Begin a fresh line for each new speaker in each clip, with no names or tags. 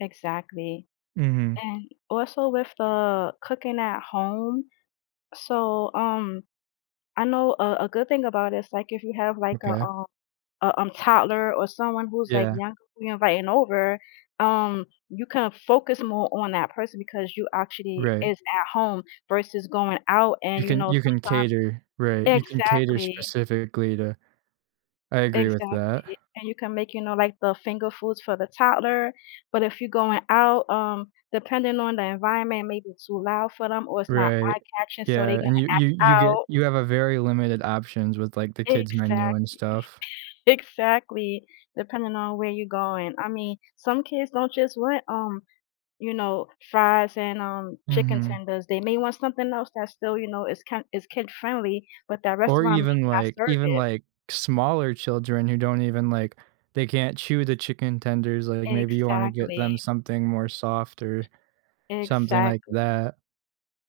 Exactly.
Mhm.
And also with the cooking at home, so, um, I know a a good thing about it is, like, if you have like a,
Okay.
um a, um, toddler or someone who's like
Yeah.
younger you're inviting over, um, you can focus more on that person because you actually
Right.
is at home versus going out and
You
you
can
know,
you can
sometimes
cater, right? You can cater
exactly.
specifically to I agree with that.
Exactly, and you can make, you know, like the finger foods for the toddler, but if you're going out, um, depending on the environment, maybe it's too loud for them or it's not
Right,
eye-catching, so
yeah,
they're gonna
and you you
act
you get
out.
you have a very limited options with like the kids' menu and
Exactly,
stuff.
exactly, depending on where you're going. I mean, some kids don't just want, um, you know, fries and, um, chicken
Mhm.
tenders. They may want something else that's still, you know, is kin is kid friendly, but that
Or
restaurant
even
may not
like
serve
even
it.
like smaller children who don't even like they can't chew the chicken tenders, like, maybe you wanna get them
Exactly.
something more soft or something like
Exactly.
that.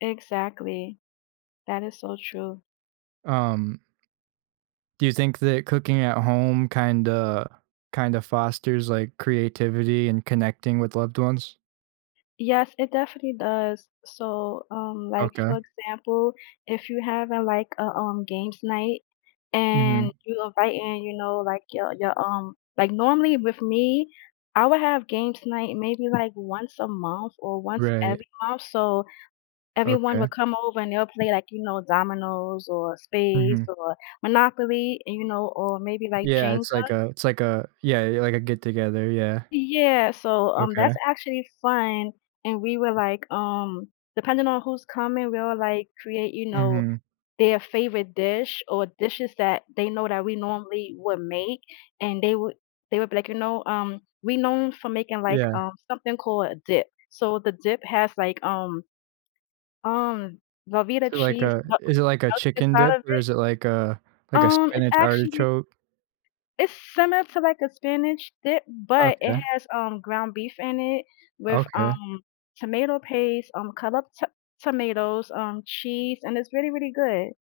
Exactly. That is so true.
Um Do you think that cooking at home kinda kinda fosters like creativity and connecting with loved ones?
Yes, it definitely does. So, um, like,
Okay.
for example, if you're having like a, um, games night and
Mhm.
you invite in, you know, like, your your, um like, normally with me I would have games night maybe like once a month or once
Right.
every month, so everyone
Okay.
would come over and they'll play like, you know, dominoes or spades
Mhm.
or Monopoly, and, you know, or maybe, like,
Yeah, it's like
Jenga.
a it's like a yeah, yeah, like a get together, yeah.
Yeah, so, um,
Okay.
that's actually fun, and we were like, um, depending on who's coming, we'll like create, you know,
Mhm.
their favorite dish or dishes that they know that we normally would make, and they would they would be like, you know, um we're known for making like,
Yeah.
um, something called a dip. So the dip has, like, um um, Velveeta
So like
cheese, [unintelligible]
a is it like a
melted
chicken
inside
dip?
of
Or
it.
is it like a like a
Um, it's
spinach
actually
artichoke?
It's similar to, like, a spinach dip, but it
Okay.
has, um, ground beef in it with,
Okay.
um, tomato paste, um, cut up t tomatoes, um, cheese, and it's really, really good.